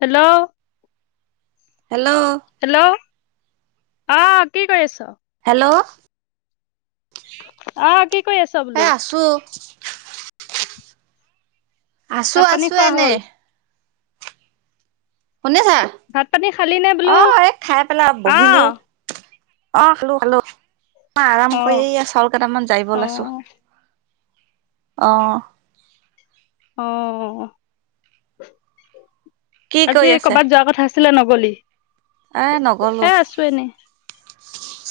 Hello hello অ' কি কৰি আছ? হেল্ল' অ'কি এ আছো। আছো ভাত পানী আছো খোৱা এনে হ'ল শুনিছা ভাত পানী খালি নে বোলো অ এই খাই পেলাই অ বহিলো অ' খালো। খালো। মই আৰাম অ কৰি চাউলকেইটামান জাৰিব অ ওলাইছো। আহ অ কি কৰি আজি আছে কৰ'বাত যোৱা কথা আছিলে নগলি? এ নগলো এ আছো এনেই।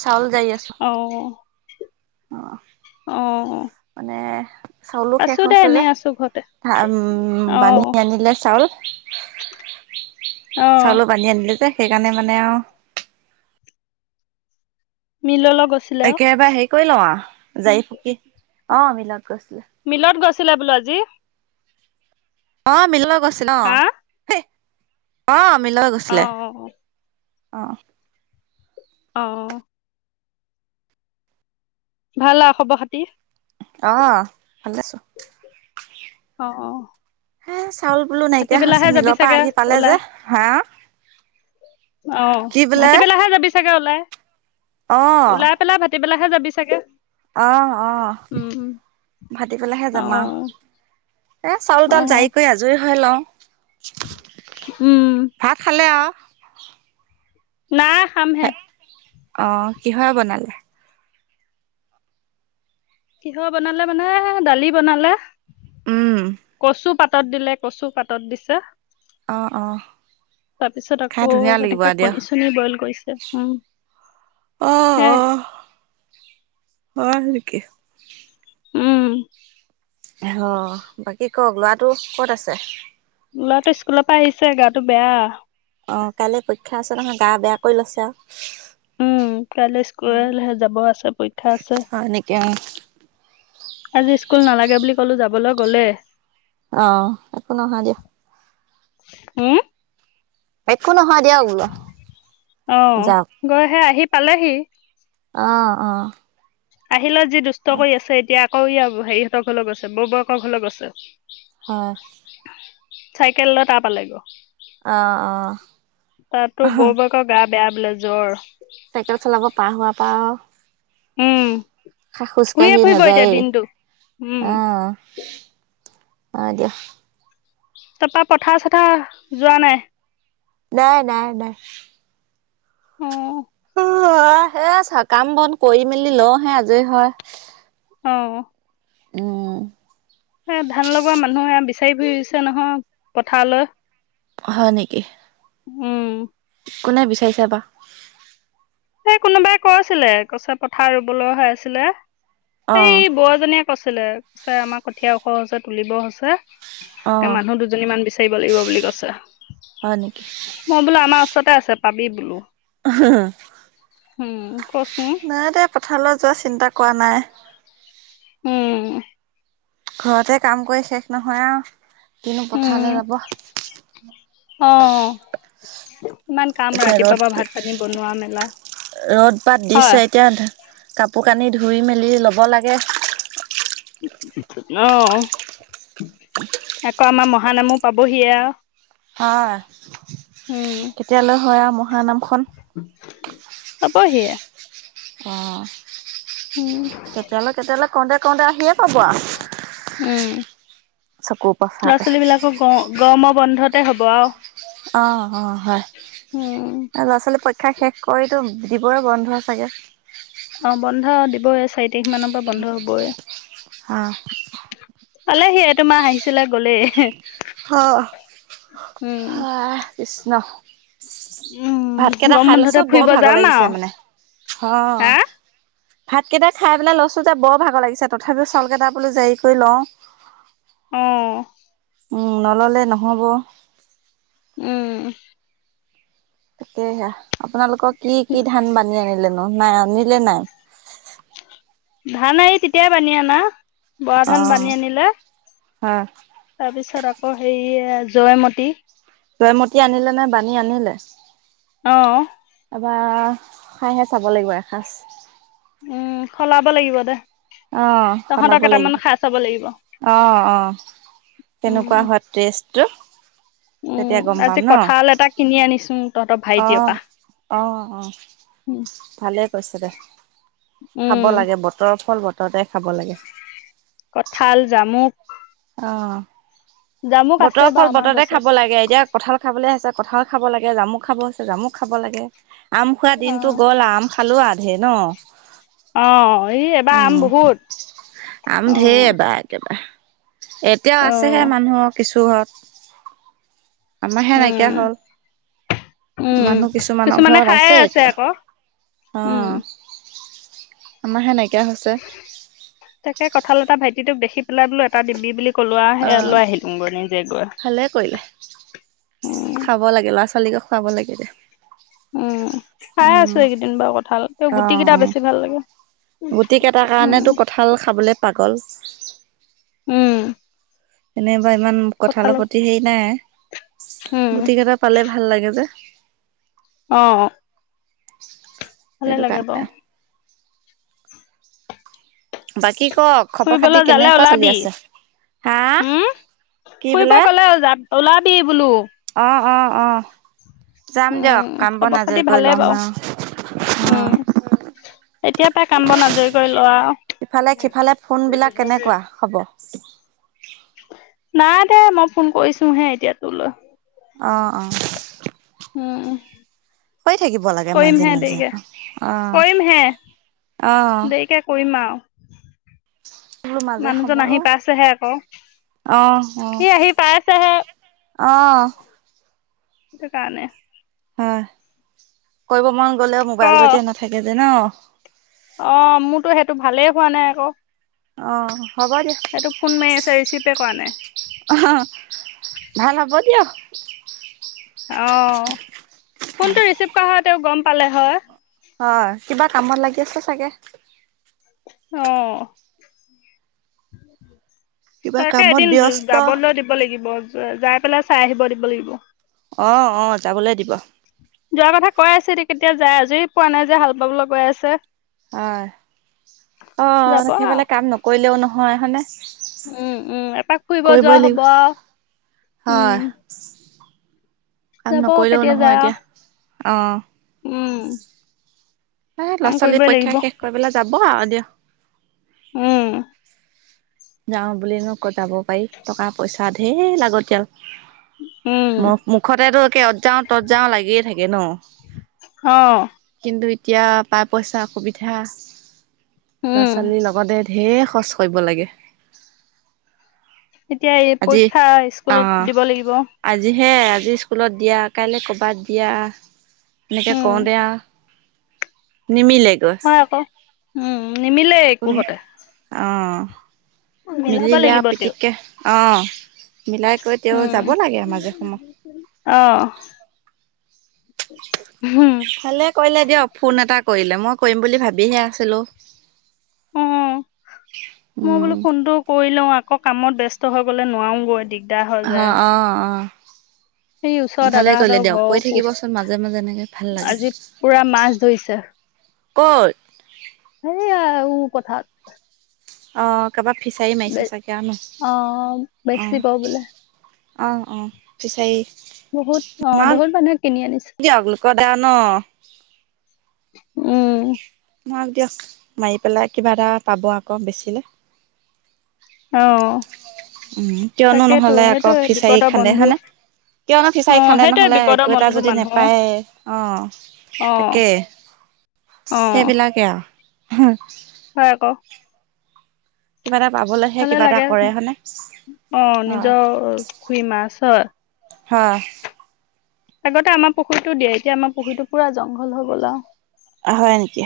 চাউল জাৰি আছো অ' অ অ মানে চাউলো শেষ আছো দে হৈছে এনে যে আছো ঘৰতে উম। অ বানি আনিলে চাউল। অ চাউলো বানি আনিলে যে সেইকাৰণে মানে আৰু মিললৈ- গৈছিলে অ একেবাৰে হেৰি কৰি ল অ জাৰি ফুকি অ মিলত গৈছো মিলত গৈছিলে বোলে আজি? আহ মিললৈ গৈছিল হা ন আহ মিললৈ অ গৈছিলে। অ অহ আহ। ভাল আৰু খবৰ খাতি। আহ 'ভালে আছো। অহ হে চাউল বুলো নাইকিয়া হৈছে। মিলৰ পৰা চাগে আহি পালে ওলাই যে হা। অ কি বোলে ভাতিবেলাহে যাবি চাগে অলপ অ ওলাই পেলাই ভাতিবেলা হে যাবি চাগে। আহ আহ উম ভাতি পেলাইহে অ যামা আৰু এ চাউল তাউল অ জাই কৰি আজৰি হৈ লওঁ। উম ভাত খালে আৰু। নাই খামহে। অ কিহৰে বনালে? কিহে বনালে মানে দালি বনালে, উম কচু পাত পাতত দিলে কচু পাতত দিছে। অ' অ'। তাৰ পিছত খাই আকৌ ধুনীয়া লাগিব এনেকে আও দিয়ক কণী চনী বইল কৰিছে উম। অ হে- অ হয় নেকি। উম আহ বাকী কওক লৰাটো কত আছে? লৰাটো স্কুলৰ পৰা আহিছে, গাটো বেয়া। অঁ কাইলৈ পৰীক্ষাৰ ওচৰত আমাৰ গা বেয়া কৰি লৈছে আৰু। উম কাইলৈ স্কুললৈ যাব আছে পৰীক্ষা আছে। হয় নেকি অ আজি স্কুল নালাগে বুলি ক'লো যাবলৈ গলে। আহ একো নহয় দিয়া। হম। একো নহয় দিয়ক বোলো অ' গৈ হে আহি পালেহি। অ'অ' আহিলে যি দুষ্ট কৰি আছে, এতিয়া আকৌ এইয়া হেৰিহঁতৰ ঘৰলৈ গৈছে, বৌ বৌয়েকৰ ঘৰলৈ গৈছে। [unintelligible] অ' চাইকেল লৈ তা পালেগৈ, অ', অ', তাতো বৌ বৌয়েকৰ গা [unintelligible] বেয়া বোলে জ্বৰ। চাইকেল চলাব পাৰা হোৱা পৰা উম [unintelligible] খা খোজ শুইয়ে কাঢ়ি ফুৰিব এতিয়া নাযাই, দিনটো উম আহ। [unintelligible] অ' দিয়া। তাপৰা পথাৰ চথাৰ যোৱা নাই? [unintelligible] অ' গা বেয়া। অ। আহ' এইয়া চা কাম বন কৰি মেলি লওঁ হে আজৰি হওঁ। অ' উম' এ ধান লগোৱা মানুহে বিচাৰি ফুৰিছে নহয় পথাৰলৈ হয় নেকি? উম' কোনে বিচাৰিছে বা? এই কোনোবাই কৈ আছিলে কছে পথাৰ ৰুবলৈ হৈ আছিলে এই অ', বৰজনীয়ে কছে। কৈছিলে, কৈছে আমাৰ কঠীয়া ওখ হৈছে তুলিব হৈছে। তাকে অ', মানুহ দুজনী মান বিচাৰি থাৰিব লাগিব বুলি কৈছে হয় নেকি মই বোলো আমাৰ ওচৰতে আছে পাবি বোলো [unintelligible] উম প্ৰশ্ন কঠালৈ যোৱা চিন্তা কৰা নাই। উম ঘৰতে কাম কৰি শেষ নহয় আৰু। কিনো পথালে উম যাব উ এতিয়া ৰ'দ মেলা ৰ'দ পাত হয় দিছে এতিয়া কাপো শু কানি ধুই মেলি ল'ব লাগে নহ আকৌ আমাৰ মহানামো পাবহিয়া। হয় কেতিয়ালৈ হয় আৰু মহানামখন হবহিয় অ কেতিয়ালৈ কেতিয়ালৈ কওঁতে কওঁতে আহিয়ে পাব আ। উম চকুৰ পচাতে ল'ৰা-ছোৱালীবিলাকৰ গ গৰম বন্ধতে হব আও। অ অ হয় ল'ৰা ছোৱালী খাই শেষ কৰিতো দিবই বন্ধ চাগে। অ বন্ধ দিবই চাৰি তাৰিখ মানৰ পৰা বন্ধ হবই। অ পালেহি সি তোমাৰ আহিছিলে গ'লেই হে অ হা কৃষ্ণ উম ভাতকেইটা গৰম খাই বন্ধতে লৈছো বৰ ফুৰিব ভাগৰ যাম লাগিছে আৰু মানে হ হা ভাতকেইটা খাই পেলাই লছোতে বৰ ভাগৰ লাগিছে তথাপিও চাউল কেইটা বোলো জাৰি কৰি লওঁ উম উম নল'লে নহ'ব। উম তাকেহে আপোনালোকক কি কি ধান বানি আনিলেনো। ন নাই অনিলে নাই? ধান আয়ি তেতিয়াই বানি আনা, বৰা ধান বানি আনিলে। হা তাৰপিছত আকৌ হেৰি জয়মতী তয়মতী আনিলে নে বাানী আনিলে অ এবা খাইহে চাব লাগিব এসাঁজ উম সলাব লাগিব দে আহ তহঁতৰ সলাব লাগিব কেইটামান খাই চাব লাগিব অ অ উম কেনেকুৱা হোৱা ট্ৰেছটো উম তেতিয়া গম পাম আজি ন কঁঠাল এটা কিনি আনিছো তহঁতৰ ভাইটিৰ আহ পৰা অ অ উম ভালে ক খাব উম লাগে বতৰৰ ফল বতৰতে খাব লাগে কঠাল জামুক অ জামুক আছে বতৰৰ বাৰু ফল আমাৰ বতৰতে গছত খাব লাগে এতিয়া কঠাল খাবলৈ আছে কথাও খাব লাগে জামুক খাব হৈছে জামুক খাব লাগে আম খোৱা অ দিনটো গল আম খালোৱাে ন অ এই এবাৰ আম উম বহুত আম অ ধেৰ এবা একেবা এতিয়াও অ আছেহে মানুহ কিছু ঘৰত আমাৰ হে উম নাইকিয়া হল উম মানুহ কিছুমানৰ কিছুমানে ঘৰত খায়ে আছে এতিয়া আকৌ আহ উম আমাৰহে নাইকিয়া হৈছে তোক দেখি পেলাই বো এটা দিবি বুলি লোৱা সে অ', লৈ আহিলোগৈ, নিজে গৈ, ভালে কৰিলে। উম। ছোৱালী ক খুৱাব লাগে এতিয়া। উম, খাই আছো এইকেইদিন বাৰু কঠাল, গুটি কেইটা বেছি ভাল লাগে। গুটিকেইটাৰ উম কাৰণেটো কঠাল খাবলে পাগল। উম। এনে বা ইমান কঁঠালৰ প্ৰতি হেৰি নাই। উম, গুটিকেইটা পালে ভাল লাগে যে। অহ। ভালে সেইটো লাগে বাও। কাৰণে। বাকী ক খবৰ খাতি ফুৰিবলৈ যালে কেনেকুৱা চলি ওলাবি। আছে? হা? উম, কি ফুৰিব বোলে? গ'লে যা, ওলাবি বোলো। অ', অ', অ', যাম দিয়ক, উম, কাম বন খবৰ খাতি আজৰি কৰি ভালেই লম বাৰু, আও [unintelligible] অ। উম। এতিয়া পাই কাম বন আজৰি কৰি লোৱা আৰু, এতিয়াটো ইফালে সিফালে ফোন বিলাক কেনেকুৱা খবৰ? নাই দে মই ফোন কৰিছো হে এতিয়া তোৰলৈ। অঁ, অহ। উম, উম। কৰি থাকিব লাগে মাজে মাজে আকৌ, অহ। কৰিমহে দেৰিকে কৰিম আও। বোলো মাজে মানুহজন আহি সময়ো পাইছেহে আক। অ', সি আহি পাইছেহে। অহ। সেইকাৰণে। হয়, কৰিব মন গলেও ক' মোবাইলটো এতিয়া নাথাকে যে নহ? অ', মোৰতো সেইটো ভালেই হোৱা নাই আকৌ। অহ। হ'ব দিয়া, সেইটো ফোন মাৰি আছে ৰিচিভে কৰা নাই, [unintelligible] অহ, ভাল হ'ব দিয়ক। অ'। ফোনটো ৰিচিভ কৰা হয় তেওঁ গম পালে, হয়। হয় কিবা কামত লাগি আছে চাগে। অহ'। কিবা তাকে কামত এদিন ব্যস্ত যাবলৈ দিব লাগিব, যাই পেলাই চাই আহিব দিব লাগিব। অ', অ, যাবলৈ দিব। যোৱাৰ কথা কৈ আছে, এতিয়া কেতিয়া যায়। আজৰি পোৱা নাই যে হাল বাবলৈ গৈ আছে। হয়, অ' যাব আৰু। সেইফালে কাম নকৰিলেও নহয় হয়নে? উম উম, এপাক ফুৰিব কৰিবই যোৱাও লাগিব হ'ব আও। হয়। উম! কাম যাব নকৰিলেও কেতিয়া যায় নহয় আৰু। এতিয়া, অহ'। উম, এ কাম ল'ৰা-ছোৱালীৰ কৰিবই পৰীক্ষা লাগিব শেষ কৰি পেলাই যাব আৰু দিয়া। উম। যাওঁ বুলিনো ক'ত যাব পাৰি, টকা পইচা ঢেৰ লাগতিয়াল উম, মখ মুখতেতো অ'ত যাওঁ ত'ত যাওঁ লাগিয়েই থাকে ন। অহ'। কিন্তু এতিয়া পাই পইচা সুবিধা, ল'ৰা উম। ছোৱালীৰ লগতে ঢেৰ খৰচ কৰিব লাগে। এতিয়া এই আজি, পৰীক্ষা স্কুলত অ'। দিব লাগিব আজিহে আজি স্কুলত দিয়া কাইলে ক'বাত দিয়া, এনেকৈ উম, কৰোতেই আও। নিমিলে গৈ। হয় আকৌ। উম, নিমিলেই একোহতে অ'। মিলাব মিলিলে আৰু লাগিব তেওঁ পিতিককে, অ। মিলাই কৰি তেও উম, যাব লাগে। মাজে সম অ'। হুম, ভালে কৰিলে দিয়ক, ফোন এটা কৰিলে, মই কৰিম বুলি ভাবিহে আছিলো। অ', মই বোলো উম কোনটো কৰি লওঁ আকৌ কামত ব্যস্ত হৈ গ'লে নোৱাৰোগৈ দি হ, অ, অ। সেই ওচৰৰ ভালে কৰিলে দাদাহঁতৰ দিয়ক কৈ ঘৰ পোহ, থাকিবচোন মাজে মাজে এনেকে ভাল লাগে আজি পুৰা মাছ ধৰিছে। [inaudible] ক'ল। কথাত অঁ কাৰোবাৰ ফিচাৰী মাৰিছে চাগে অ আৰুনো বেচিব বোলে অঁ। অ' অ' ফিছাৰি। বহুত, আহ বহুত মানুহে কিনি আনিছে। দিয়ক লোকৰ দা ন উম। মাৰক দিয়ক, মাৰি পেলাই কিবা এটা পাব আকৌ বেছিলে। আহ। উম কিয়নো নহলে আকৌ ফিচাৰি বিপদৰ খান্দে বন্ধু হানে কিয়নো অ ফিচাৰী খান্দে সেইটোয়ে নহ'লে বিপদৰ একো এটা বন্ধু যদি মানুহ নেপায়ে, অ অ তাকেই। অ সেইবিলাকে আও। হয় আকৌ। কিবা এটা পাবলৈহে ভালে কিবা এটা লাগে, কৰে হয়নে অ হয় নিজৰ খুৰী মাছ হয়। হ। আগতে আমাৰ পুখুৰীটো দিয়ে, এতিয়া আমাৰ পুখুৰীটো পুৰা জংঘল হৈ গল আৰু। হয় নেকি?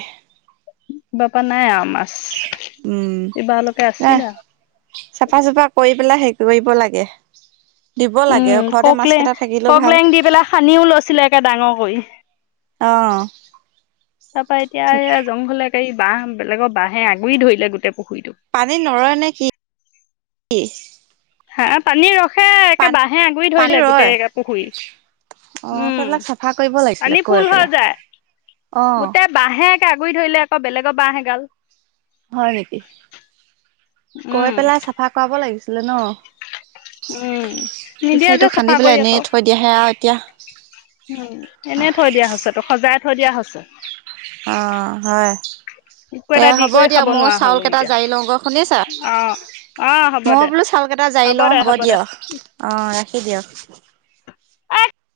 বাপা নাই আম উম ন আছিলে আৰু চাফা-চুফা কৰি পেলাই সেই ইব লাগে দিব লাগে উম ঘৰতে মাছ ককলে কেইটা থাকিলেও ভাল। ককলেং দি পেলাই সানিও লৈছিলে একে ডাঙৰ কৰি অ'। তাৰ পৰা এতিয়া জংঘলে বাঁহ বেলেগৰ বাঁহে আগুৰি ধৰিলে গোই পানী নৰয় নে কি, কি? হা পানী ৰখে একে বাঁহে আগুৰি পানী ধৰিলে ৰয় গোটেই পুখুৰী। অ' উম সেইবিলাক চাফা কৰিব পানী লাগিছিলে, ফুল গৈ হৈ যায় পেলাই। অ গোটেই বাঁহে একে আগুৰি ধৰিলে আকৌ বেলেগৰ বাঁহ এগাল। হয় নেকি? কৈ উম পেলাই চাফা কৰাব লাগিছিলে ন। উম নিদিয়ে যে ফিচাৰিটো চাফা খান্দি কৰি পেলাই আকৌ এনেই থৈ দিয়াহে আও এতিয়া। উম, এনেই থৈ দিয়া হৈছে তোক সজাই থৈ দিয়া হৈছে। আহ, হয়। মোকো এ এটা দি হ'ব কৰি দিয়ক খাব মইও নোৱাৰা চাউল হ'লো কেইটা এতিয়া জাৰি লওঁগ শুনিছা, অ অ হ'ব দে মইও বোলো চাউল টা যাই লওঁ হ'ব দিয়, অ ৰাখি দিয়ক। [inaudible]